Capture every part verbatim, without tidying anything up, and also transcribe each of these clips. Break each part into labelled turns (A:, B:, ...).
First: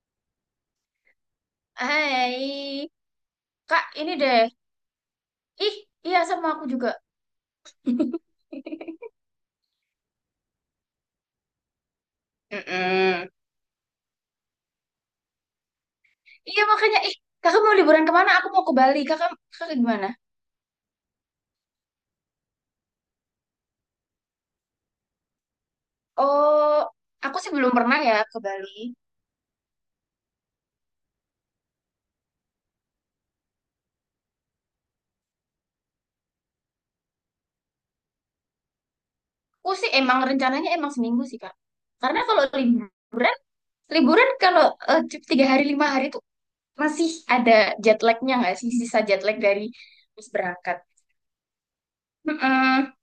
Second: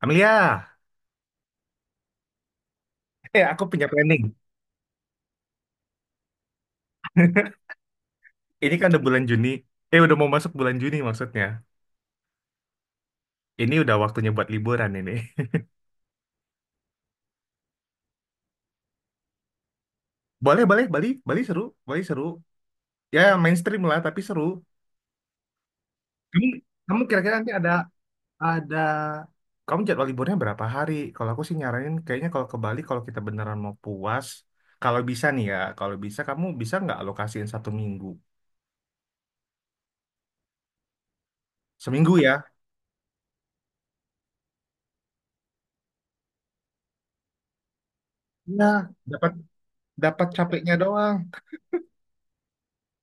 A: Amelia,
B: Hai.
A: eh aku punya
B: Kak, ini
A: planning.
B: deh. Ih, iya sama aku juga.
A: Ini kan udah bulan Juni. Eh udah mau masuk bulan Juni maksudnya.
B: Mm-mm.
A: Ini udah waktunya buat liburan ini.
B: Iya makanya, ih, kakak mau liburan kemana? Aku mau ke Bali. Kakak, kakak gimana?
A: Boleh, boleh, Bali, Bali seru, Bali seru. Ya mainstream lah tapi seru. Kamu,
B: Oh,
A: kamu kira-kira
B: aku sih
A: nanti ada
B: belum pernah ya ke
A: ada
B: Bali.
A: kamu jadwal liburnya berapa hari? Kalau aku sih nyaranin kayaknya kalau ke Bali kalau kita beneran mau puas, kalau bisa nih ya, kalau bisa kamu bisa nggak alokasiin satu minggu?
B: Aku sih emang rencananya emang seminggu sih, Kak.
A: Seminggu
B: Karena kalau
A: ya?
B: liburan, liburan kalau eh, cu- tiga hari lima hari tuh masih ada jet lagnya nggak sih?
A: Nah,
B: Sisa jet
A: dapat
B: lag dari
A: dapat
B: habis
A: capeknya
B: berangkat.
A: doang.
B: Mm-mm.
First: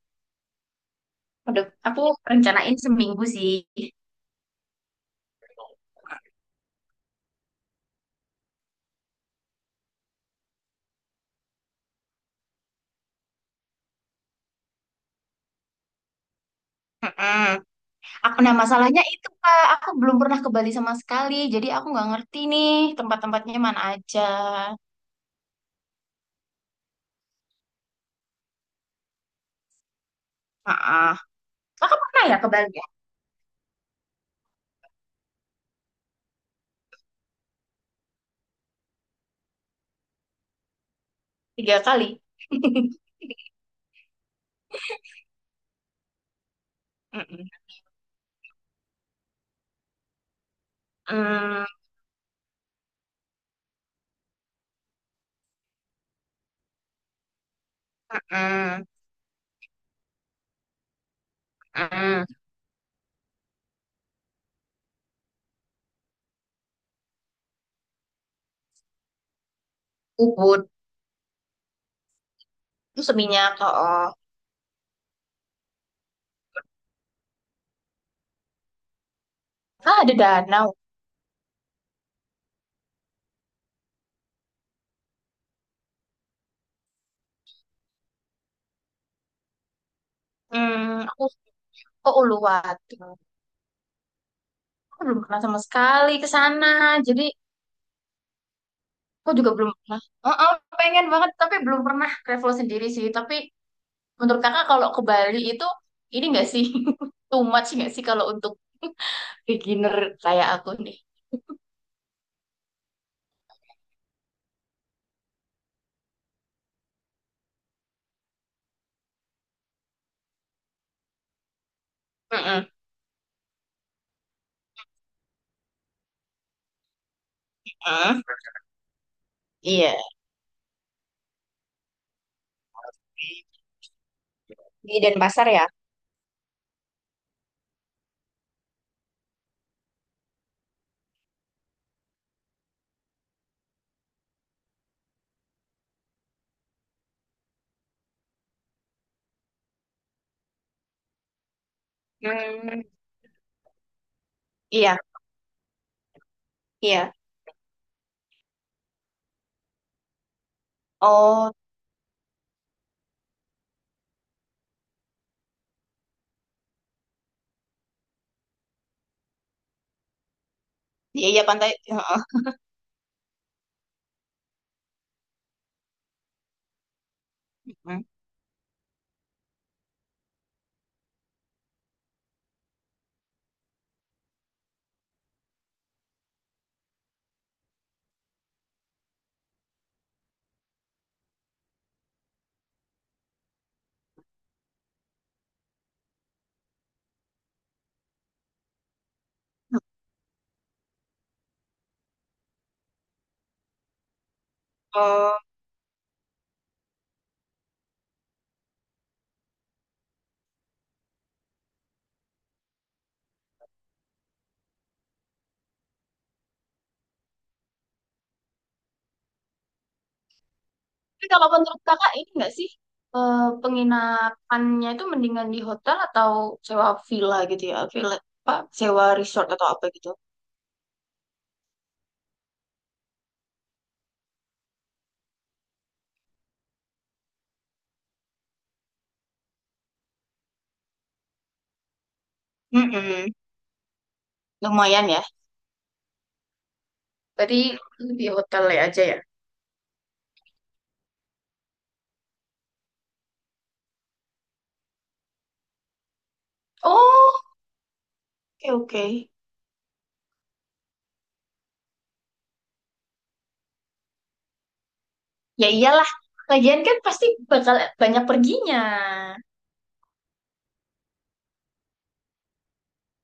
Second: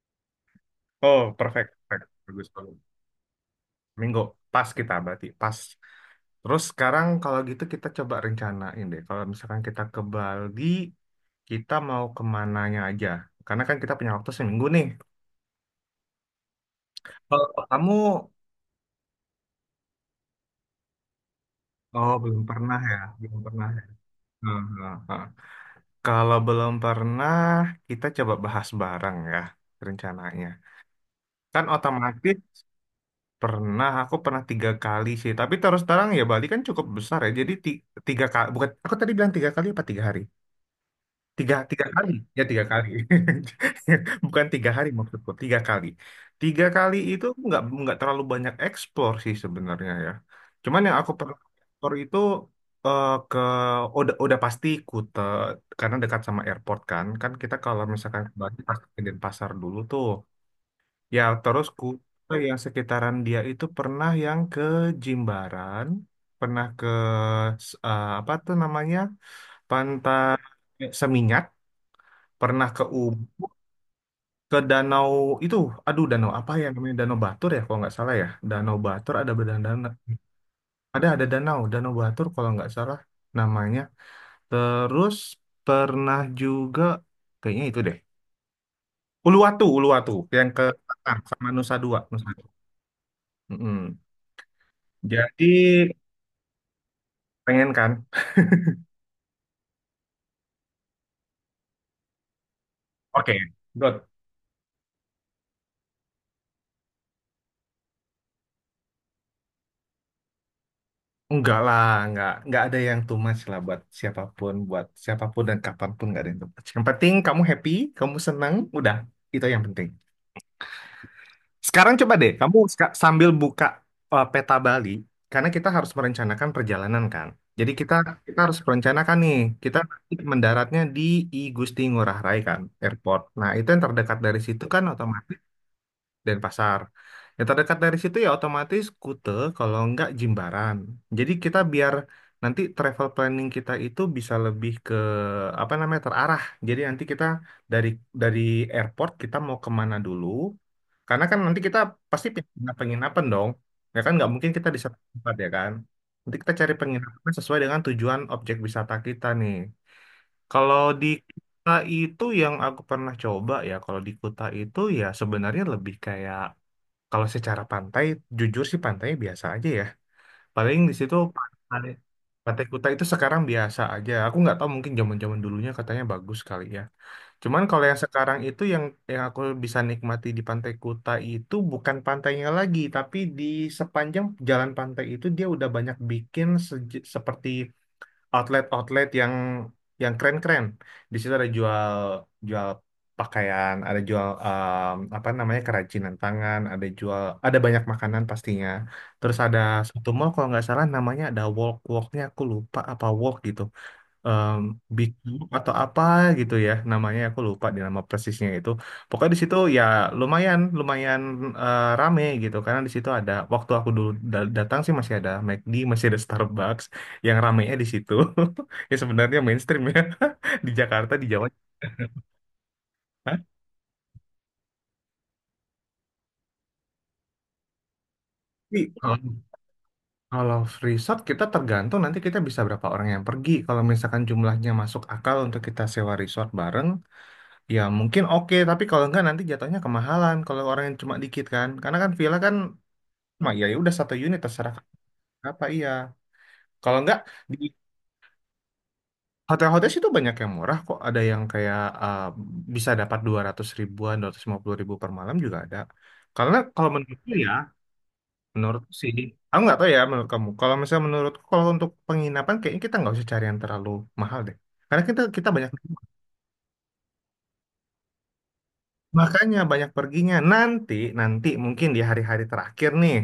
A: Oh,
B: Udah,
A: perfect,
B: aku
A: perfect. Bagus,
B: rencanain
A: bagus.
B: seminggu sih.
A: Minggu pas kita berarti pas. Terus sekarang kalau gitu kita coba rencanain deh. Kalau misalkan kita ke Bali, kita mau kemananya aja. Karena kan kita punya waktu seminggu nih. Kalau
B: Mm-mm.
A: kamu,
B: Aku, nah masalahnya itu Kak, aku belum pernah ke Bali sama sekali, jadi aku nggak
A: oh
B: ngerti
A: belum
B: nih
A: pernah ya, belum
B: tempat-tempatnya
A: pernah.
B: mana
A: Ya.
B: aja.
A: Hmm, hmm, hmm. Kalau belum pernah, kita coba bahas bareng ya rencananya.
B: ah
A: Kan
B: Kakak pernah ya
A: otomatis
B: ke Bali ya?
A: pernah, aku pernah tiga kali sih. Tapi terus terang ya Bali kan cukup besar ya. Jadi ti- tiga kali, bukan aku tadi bilang tiga kali apa tiga hari? Tiga,
B: Tiga
A: tiga kali.
B: kali.
A: Ya, tiga kali. Bukan tiga hari maksudku, tiga kali. Tiga kali itu
B: Mm-mm.
A: nggak nggak terlalu banyak eksplor sih sebenarnya ya. Cuman yang aku pernah
B: Mm,
A: eksplor itu eh, ke udah udah pasti Kute karena dekat sama airport kan. Kan kita kalau misalkan ke Bali
B: mm-mm,
A: pasti ke Denpasar dulu tuh. Ya, terus
B: mm-mm.
A: Kute
B: Mm.
A: yang sekitaran dia itu pernah yang ke Jimbaran, pernah ke eh, apa tuh namanya? Pantai
B: Ubud,
A: Seminyak pernah ke U
B: terus Seminyak. Oh,
A: ke danau itu, aduh danau apa ya namanya, danau Batur ya kalau nggak salah ya, danau Batur, ada danau,
B: ah, ada danau.
A: ada ada danau danau Batur kalau nggak salah namanya, terus pernah juga kayaknya itu deh Uluwatu Uluwatu yang ke,
B: Hmm,
A: ah,
B: aku
A: sama Nusa Dua
B: ke
A: Nusa Dua.
B: Uluwatu.
A: Mm-mm.
B: Aku belum pernah
A: Jadi
B: sama sekali ke sana, jadi
A: pengen kan.
B: aku juga belum pernah. Oh, oh, pengen banget, tapi belum pernah travel sendiri sih.
A: Oke,
B: Tapi
A: good.
B: menurut kakak kalau ke Bali itu ini nggak sih, too much nggak sih kalau untuk beginner kayak aku nih?
A: Enggak lah, enggak, enggak ada yang too much lah buat siapapun, buat siapapun dan kapanpun, enggak ada yang too much. Yang penting kamu happy, kamu senang, udah, itu yang penting. Sekarang coba deh, kamu
B: Mm-mm.
A: ska- sambil buka uh, peta Bali, karena kita harus merencanakan perjalanan kan. Jadi kita
B: Mm.
A: kita harus merencanakan nih, kita
B: Iya,
A: nanti mendaratnya di I Gusti Ngurah Rai kan, airport. Nah itu yang terdekat dari situ kan
B: di
A: otomatis.
B: Denpasar ya.
A: Denpasar. Yang terdekat dari situ ya otomatis Kute, kalau nggak Jimbaran. Jadi kita biar nanti travel planning kita itu bisa lebih ke apa namanya terarah. Jadi nanti kita dari dari airport kita mau kemana dulu. Karena kan nanti kita pasti pin- pindah
B: Hmm,
A: penginapan dong. Ya kan nggak mungkin kita di satu
B: iya,
A: tempat ya kan. Nanti kita cari
B: iya.
A: penginapan sesuai dengan tujuan objek wisata kita nih. Kalau di
B: Oh,
A: Kuta itu yang aku pernah coba ya, kalau di Kuta itu ya sebenarnya lebih kayak kalau secara pantai, jujur sih pantainya biasa aja ya. Paling di situ
B: iya, iya pantai.
A: pantai,
B: Heeh.
A: pantai Kuta itu sekarang biasa aja. Aku nggak tahu mungkin zaman-zaman dulunya katanya bagus kali ya. Cuman kalau yang
B: Mm.
A: sekarang itu yang yang aku bisa nikmati di Pantai Kuta itu bukan pantainya lagi, tapi di sepanjang jalan pantai itu dia udah banyak bikin seje- seperti outlet-outlet yang yang keren-keren. Di situ ada jual jual pakaian, ada jual em, apa namanya, kerajinan tangan, ada jual, ada banyak makanan pastinya. Terus ada satu mall kalau nggak salah namanya, ada walk walknya, aku lupa apa walk gitu, em, Big
B: Oh,
A: Book atau apa gitu ya namanya, aku lupa di nama persisnya itu, pokoknya di situ ya lumayan, lumayan eh, rame gitu, karena di situ ada, waktu aku dulu da- datang sih masih ada McD masih ada Starbucks, yang ramenya di situ. Ya sebenarnya mainstream ya. Di Jakarta di
B: tapi kalau
A: Jawa.
B: menurut kakak ini nggak sih, eh,
A: Hah?
B: penginapannya itu mendingan di hotel atau sewa villa gitu ya? Villa apa?
A: Tapi
B: Sewa
A: kalau
B: resort atau apa gitu?
A: kalau resort kita tergantung nanti kita bisa berapa orang yang pergi, kalau misalkan jumlahnya masuk akal untuk kita sewa resort bareng, ya mungkin oke, tapi kalau enggak nanti jatuhnya kemahalan kalau orang yang cuma dikit kan. Karena kan villa kan,
B: Mm-mm.
A: mah ya ya udah satu unit terserah
B: Lumayan ya.
A: apa iya. Kalau enggak di
B: Berarti di hotel aja ya?
A: hotel-hotel situ banyak yang murah kok. Ada yang kayak eh, bisa dapat dua ratus ribuan, dua ratus lima puluh ribu per malam juga ada. Karena kalau menurutku
B: Oh.
A: ya,
B: Oke,
A: menurutku sih,
B: oke.
A: aku nggak tahu ya menurut kamu. Kalau misalnya menurutku kalau untuk penginapan kayaknya kita nggak usah cari yang terlalu mahal deh. Karena kita kita
B: Ya
A: banyak,
B: iyalah, lagian kan pasti bakal banyak perginya.
A: makanya banyak perginya. Nanti nanti mungkin di hari-hari terakhir nih,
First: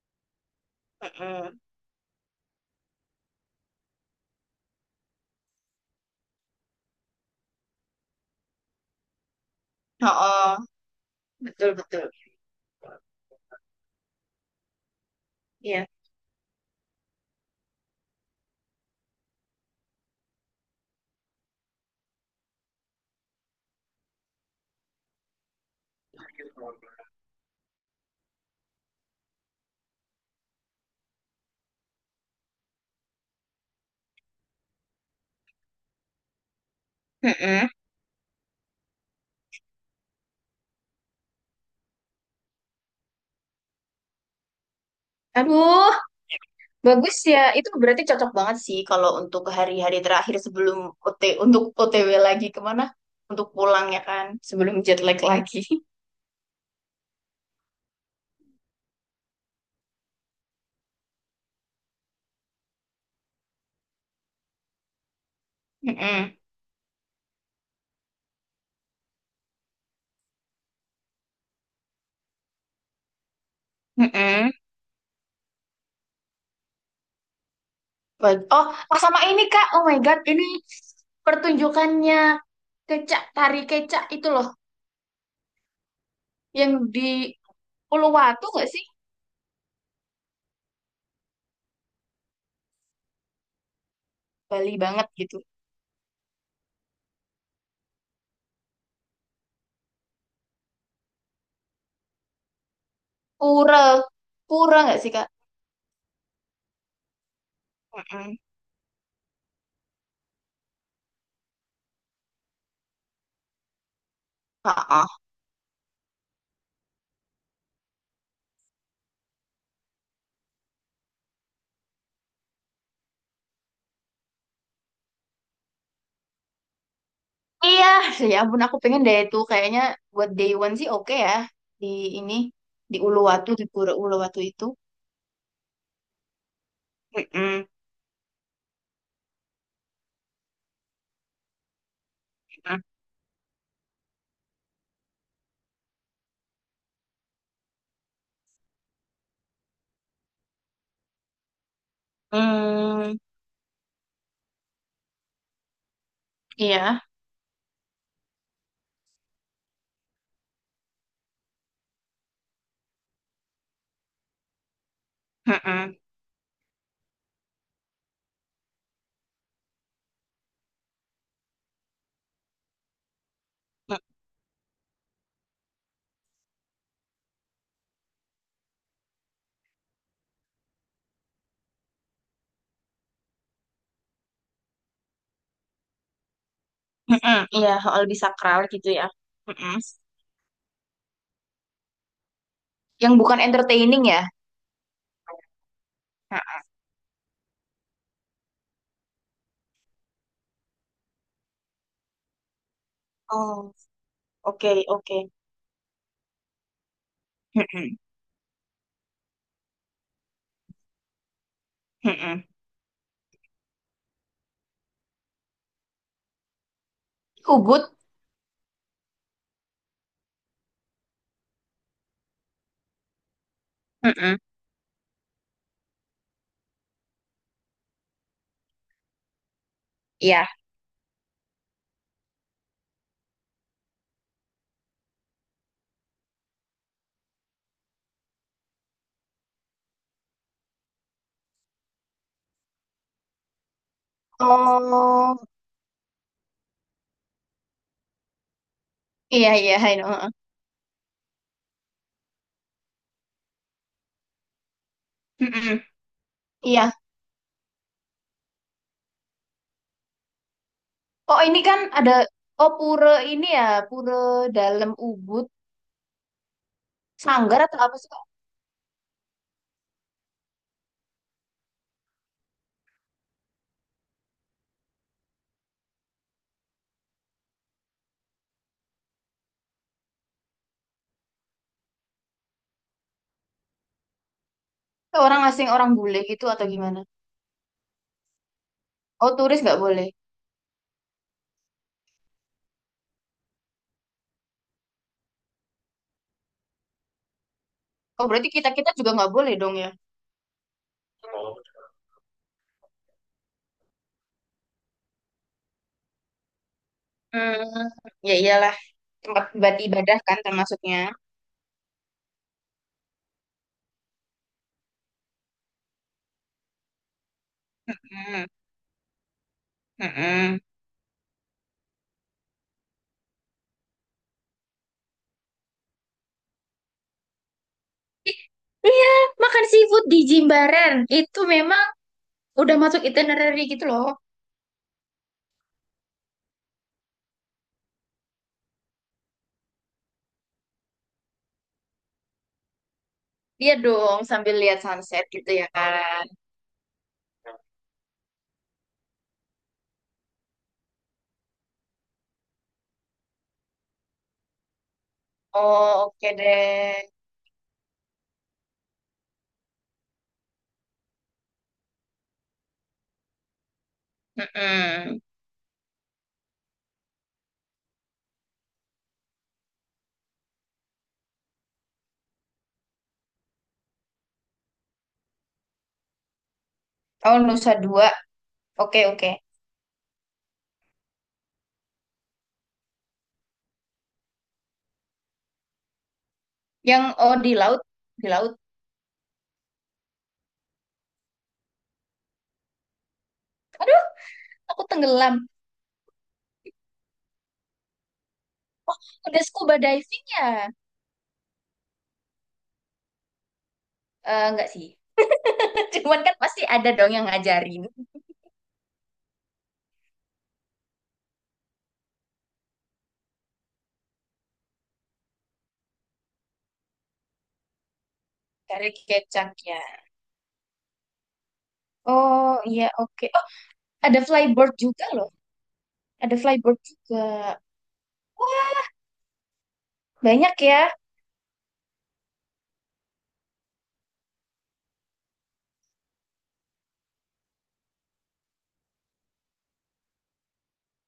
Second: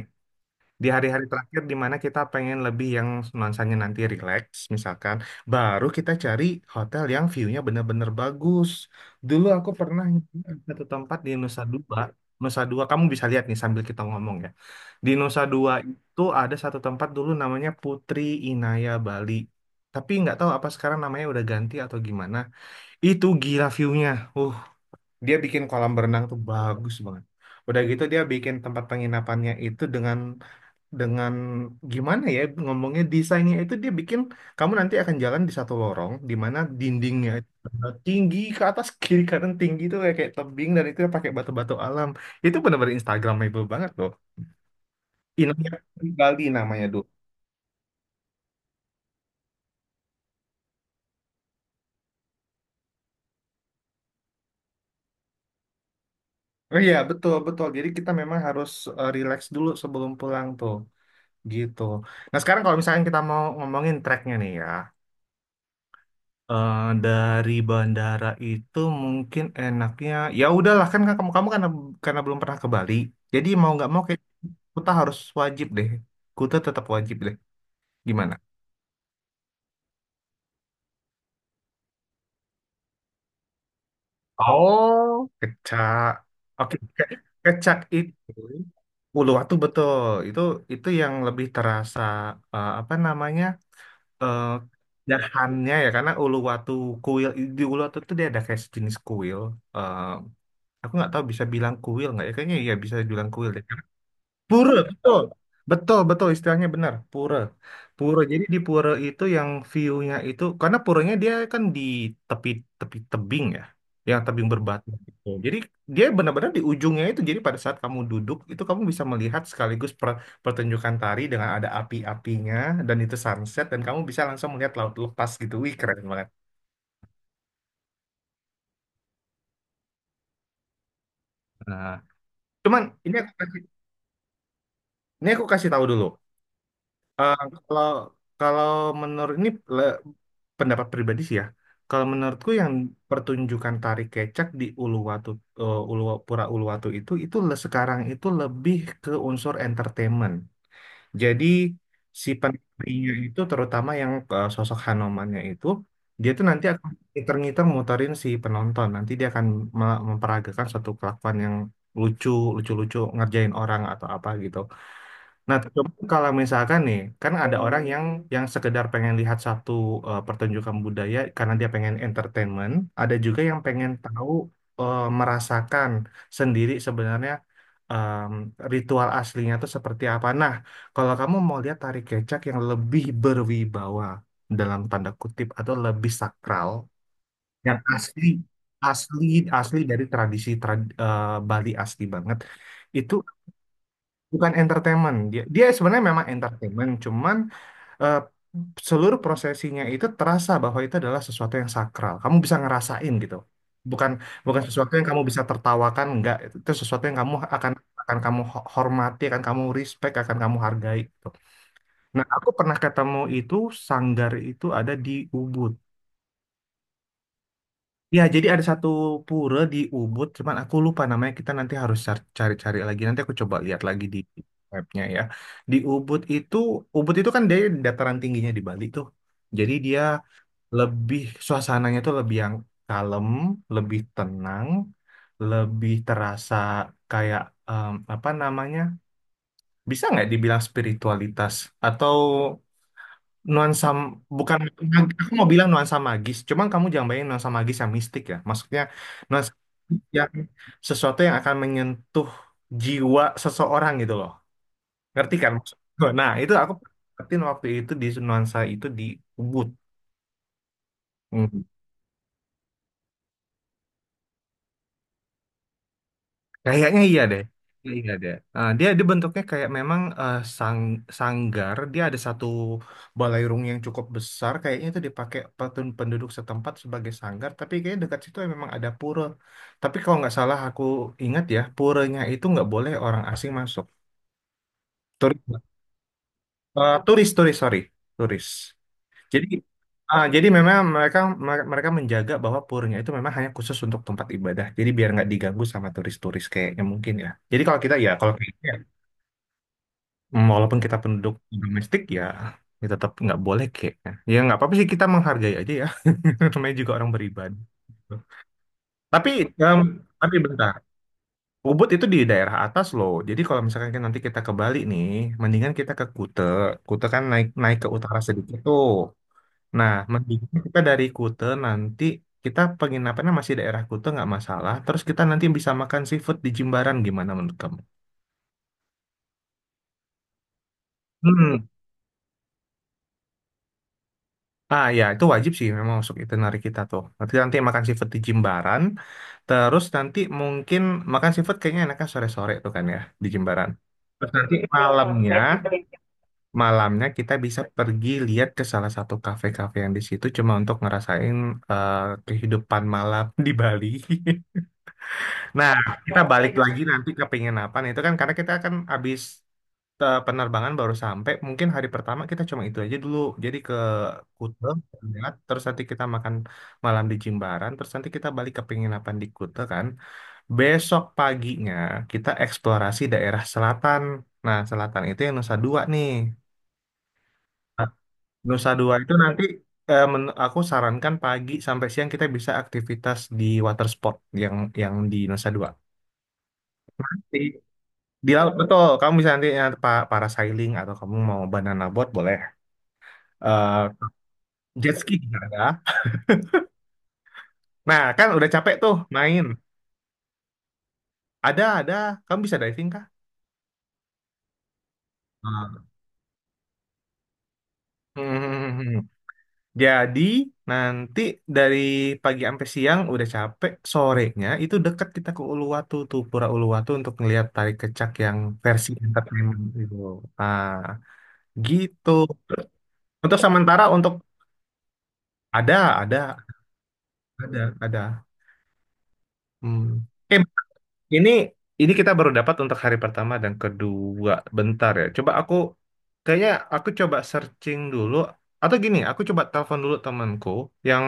A: di hari-hari terakhir
B: Mm-mm.
A: di mana kita pengen lebih yang nuansanya nanti relax, misalkan, baru kita cari hotel yang view-nya benar-benar bagus. Dulu aku pernah di
B: Oh,
A: satu tempat di Nusa
B: betul
A: Dua.
B: betul.
A: Nusa Dua, kamu bisa lihat nih sambil kita ngomong ya, di Nusa Dua
B: Iya.
A: itu ada satu tempat dulu namanya Putri Inaya Bali, tapi nggak tahu apa sekarang namanya udah ganti atau gimana. Itu gila view-nya. uh dia bikin kolam berenang tuh bagus banget. Udah gitu dia bikin tempat penginapannya itu dengan dengan gimana ya ngomongnya, desainnya itu dia bikin kamu nanti akan jalan di satu lorong di mana dindingnya itu
B: Mm-mm.
A: tinggi ke atas. Kiri kanan tinggi itu kayak, kayak tebing dan itu pakai batu-batu alam. Itu benar-benar Instagramable banget loh. Inangnya
B: Aduh,
A: Bali namanya dulu.
B: bagus ya. Itu berarti cocok banget sih kalau untuk hari-hari terakhir sebelum OT untuk O T W lagi kemana? Untuk pulang ya kan, sebelum jet lag lagi.
A: Oh iya, betul betul, jadi kita memang harus eh, relax dulu sebelum pulang tuh gitu. Nah sekarang kalau misalnya kita mau ngomongin tracknya nih ya.
B: Mm-mm.
A: Eh, dari bandara itu mungkin enaknya, ya udahlah kan kamu kamu karena karena belum pernah ke Bali, jadi mau nggak mau kayak
B: Mm-mm.
A: Kuta harus wajib deh. Kuta tetap wajib deh. Gimana?
B: Ba- oh, oh, sama ini Kak. Oh my God, ini pertunjukannya kecak, tari kecak itu loh,
A: Oh, kecak,
B: yang
A: oke ke-
B: di
A: kecak itu
B: Uluwatu nggak sih?
A: Uluwatu, betul. itu itu yang lebih terasa eh, apa namanya eh
B: Bali banget gitu.
A: dahannya ya karena Uluwatu, kuil di Uluwatu itu dia ada kayak sejenis kuil, eh, aku nggak tahu bisa bilang kuil nggak ya, kayaknya ya bisa dibilang kuil deh.
B: Pura,
A: Pura,
B: pura nggak sih
A: betul.
B: Kak?
A: Betul, betul istilahnya benar. Pura. Pura.
B: Mm-mm.
A: Jadi di pura itu yang view-nya itu karena puranya dia kan di tepi tepi tebing ya. Yang tebing berbatu
B: Heeh.
A: gitu. Jadi dia benar-benar di ujungnya itu. Jadi pada saat kamu duduk itu kamu bisa melihat sekaligus per- pertunjukan tari dengan ada api-apinya, dan itu sunset dan kamu bisa langsung melihat laut lepas gitu. Wih, keren banget.
B: Iya, ya ampun aku pengen deh itu kayaknya buat day one sih oke ya, di
A: Nah,
B: ini
A: cuman
B: di
A: ini aku
B: Uluwatu,
A: kasih
B: di Pura Uluwatu itu.
A: ini aku kasih tahu dulu. Eh,
B: Mm-mm.
A: kalau kalau menurut ini le- pendapat pribadi sih ya. Kalau menurutku yang
B: Mm-mm.
A: pertunjukan tari kecak di Uluwatu, eh, Uluwa, Pura Uluwatu itu, itu le- sekarang itu lebih ke unsur entertainment. Jadi si penarinya
B: Mm.
A: itu, terutama yang eh, sosok Hanomannya itu, dia tuh nanti akan
B: Iya,
A: ngiter-ngiter muterin si penonton. Nanti dia akan me- memperagakan suatu kelakuan yang lucu, lucu-lucu ngerjain orang atau apa gitu. Nah, coba
B: Mm-mm.
A: kalau misalkan nih, kan ada orang yang yang sekedar pengen lihat satu eh, pertunjukan budaya karena dia pengen entertainment, ada juga yang pengen tahu, eh, merasakan sendiri sebenarnya em, ritual aslinya itu seperti apa. Nah, kalau kamu mau lihat tari kecak yang lebih berwibawa dalam tanda kutip atau lebih sakral,
B: Mm-mm. Iya
A: yang
B: hal lebih
A: asli,
B: sakral gitu ya.
A: asli,
B: Mm-mm.
A: asli dari tradisi, trad- eh, Bali asli banget, itu
B: Yang bukan entertaining ya.
A: bukan entertainment. Dia, dia sebenarnya memang
B: Mm-mm.
A: entertainment, cuman eh, seluruh prosesinya itu terasa bahwa itu adalah sesuatu yang sakral. Kamu bisa ngerasain gitu,
B: Oh,
A: bukan, bukan
B: oke,
A: sesuatu yang
B: oke.
A: kamu bisa tertawakan, enggak. Itu itu sesuatu yang kamu akan,
B: Mm-mm.
A: akan kamu ho- hormati, akan kamu respect, akan kamu hargai. Gitu. Nah,
B: Mm-mm.
A: aku pernah ketemu itu, sanggar itu ada di Ubud.
B: Ubud.
A: Ya, jadi ada satu pura di Ubud, cuman aku lupa namanya. Kita nanti harus car- cari-cari lagi. Nanti aku coba lihat lagi di
B: Mm-mm.
A: webnya ya. Di Ubud itu, Ubud itu kan dari dataran tingginya di Bali tuh. Jadi dia
B: Iya.
A: lebih suasananya tuh lebih yang kalem, lebih tenang, lebih terasa kayak em, apa namanya? Bisa nggak dibilang spiritualitas atau nuansa, bukan, aku
B: Oh,
A: mau bilang nuansa magis cuman kamu jangan bayangin nuansa magis yang mistik ya, maksudnya
B: iya
A: nuansa
B: iya, I
A: yang
B: know.
A: sesuatu yang akan menyentuh jiwa seseorang gitu loh, ngerti kan maksud
B: Mm-mm.
A: gue? Nah itu aku
B: Iya,
A: perhatiin waktu itu, di nuansa itu di Ubud.
B: oh ini
A: Hmm.
B: kan ada, oh pura ini ya, pura dalam Ubud.
A: Kayaknya iya deh. Kayaknya
B: Sanggar atau apa sih
A: iya
B: Kak?
A: deh. Ah, dia dia bentuknya kayak memang eh, sang sanggar. Dia ada satu balairung yang cukup besar. Kayaknya itu dipakai petun- penduduk setempat sebagai sanggar. Tapi kayaknya dekat situ ya memang ada pura. Tapi kalau nggak salah aku ingat ya, puranya itu nggak boleh orang asing masuk.
B: Kayak orang
A: Turis,
B: asing, orang bule gitu atau
A: eh,
B: gimana?
A: turis, turis, sorry, turis.
B: Oh
A: Jadi
B: turis nggak boleh.
A: ah, jadi memang mereka mereka menjaga bahwa puranya itu memang hanya khusus untuk tempat ibadah. Jadi biar nggak diganggu sama turis-turis kayaknya, mungkin ya. Jadi kalau kita ya
B: Oh
A: kalau
B: berarti
A: kita,
B: kita kita juga nggak boleh dong ya?
A: walaupun kita penduduk domestik ya, ya tetap nggak boleh kayaknya. Ya nggak apa-apa sih, kita menghargai aja ya. Namanya juga orang beribadah.
B: Hmm, ya iyalah,
A: Tapi
B: tempat buat
A: em,
B: ibadah
A: tapi
B: kan
A: bentar.
B: termasuknya.
A: Ubud itu di daerah atas loh. Jadi kalau misalkan kan nanti kita ke Bali nih, mendingan kita ke Kute. Kute kan naik naik ke utara
B: Hmm,
A: sedikit tuh. Nah, mendingan
B: hmm,
A: kita dari Kute nanti, kita penginapannya masih daerah Kute nggak masalah. Terus kita nanti bisa makan seafood di Jimbaran, gimana menurut kamu?
B: iya, makan seafood di Jimbaran. Itu
A: Hmm.
B: memang udah masuk itinerary gitu loh.
A: Ah ya, itu wajib sih memang masuk itinerary kita tuh. Nanti nanti makan seafood di Jimbaran, terus nanti mungkin makan seafood kayaknya enaknya sore-sore tuh kan ya, di Jimbaran.
B: Iya dong
A: Terus nanti
B: sambil lihat sunset
A: malamnya,
B: gitu ya kan.
A: malamnya kita bisa pergi lihat ke salah satu kafe-kafe yang di situ, cuma untuk ngerasain eh, kehidupan malam di Bali. Nah,
B: Oh
A: kita
B: oke
A: balik lagi
B: deh.
A: nanti ke penginapan itu kan, karena kita kan habis eh, penerbangan, baru sampai, mungkin hari pertama kita cuma itu aja dulu, jadi ke Kuta,
B: Hmm,
A: lihat, terus nanti kita makan malam di Jimbaran, terus nanti kita balik ke penginapan di Kuta kan. Besok paginya kita eksplorasi daerah selatan, nah selatan itu yang Nusa Dua nih.
B: oh Nusa
A: Nah,
B: Dua.
A: Nusa Dua
B: Oke
A: itu
B: oke.
A: nanti, eh, men- aku sarankan pagi sampai siang kita bisa aktivitas di water sport yang yang di Nusa Dua.
B: Yang oh
A: di,
B: di laut, di
A: di laut,
B: laut.
A: betul, kamu bisa nanti ya, pa- parasailing atau kamu mau banana boat boleh. Eh,
B: Aduh, aku
A: Jet ski
B: tenggelam.
A: ada. Nah, kan udah capek tuh
B: Udah
A: main.
B: scuba diving ya?
A: Ada, ada. Kamu bisa diving kah?
B: Eh, enggak sih.
A: Nah.
B: Cuman kan pasti ada dong yang ngajarin.
A: Hmm. Jadi nanti dari pagi sampai siang udah capek, sorenya itu dekat kita ke Uluwatu tuh, Pura Uluwatu, untuk ngelihat tari kecak yang versi
B: Cari
A: entertainment
B: kecaknya.
A: itu. Ah, gitu.
B: Oh iya oke.
A: Untuk
B: Oh
A: sementara untuk,
B: ada flyboard juga loh.
A: ada,
B: Ada
A: ada,
B: flyboard juga.
A: ada, ada.
B: Wah,
A: Hmm. Eh,
B: banyak ya.
A: Ini ini kita baru dapat untuk hari pertama dan kedua. Bentar ya. Coba aku, kayaknya aku coba searching dulu, atau gini, aku coba telepon dulu temanku yang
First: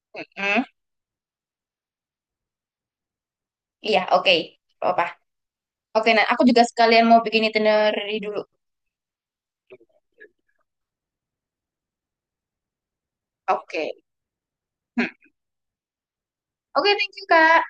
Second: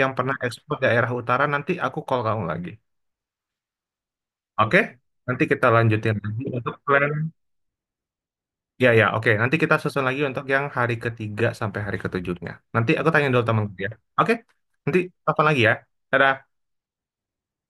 A: yang pernah
B: Mm-mm.
A: ekspor daerah utara, nanti aku call kamu lagi.
B: Iya oke.
A: Oke?
B: Nggak. Apa?
A: Nanti kita
B: Oke,
A: lanjutin
B: nah aku
A: lagi
B: juga
A: untuk
B: sekalian
A: plan.
B: mau bikin itinerary dulu.
A: Ya ya, oke. Nanti kita susun lagi untuk yang hari ketiga sampai hari ketujuhnya. Nanti aku tanya dulu temanku ya.
B: Oke.
A: Oke? Nanti
B: Hmm.
A: telepon lagi ya. Dadah.
B: Oke, thank you Kak.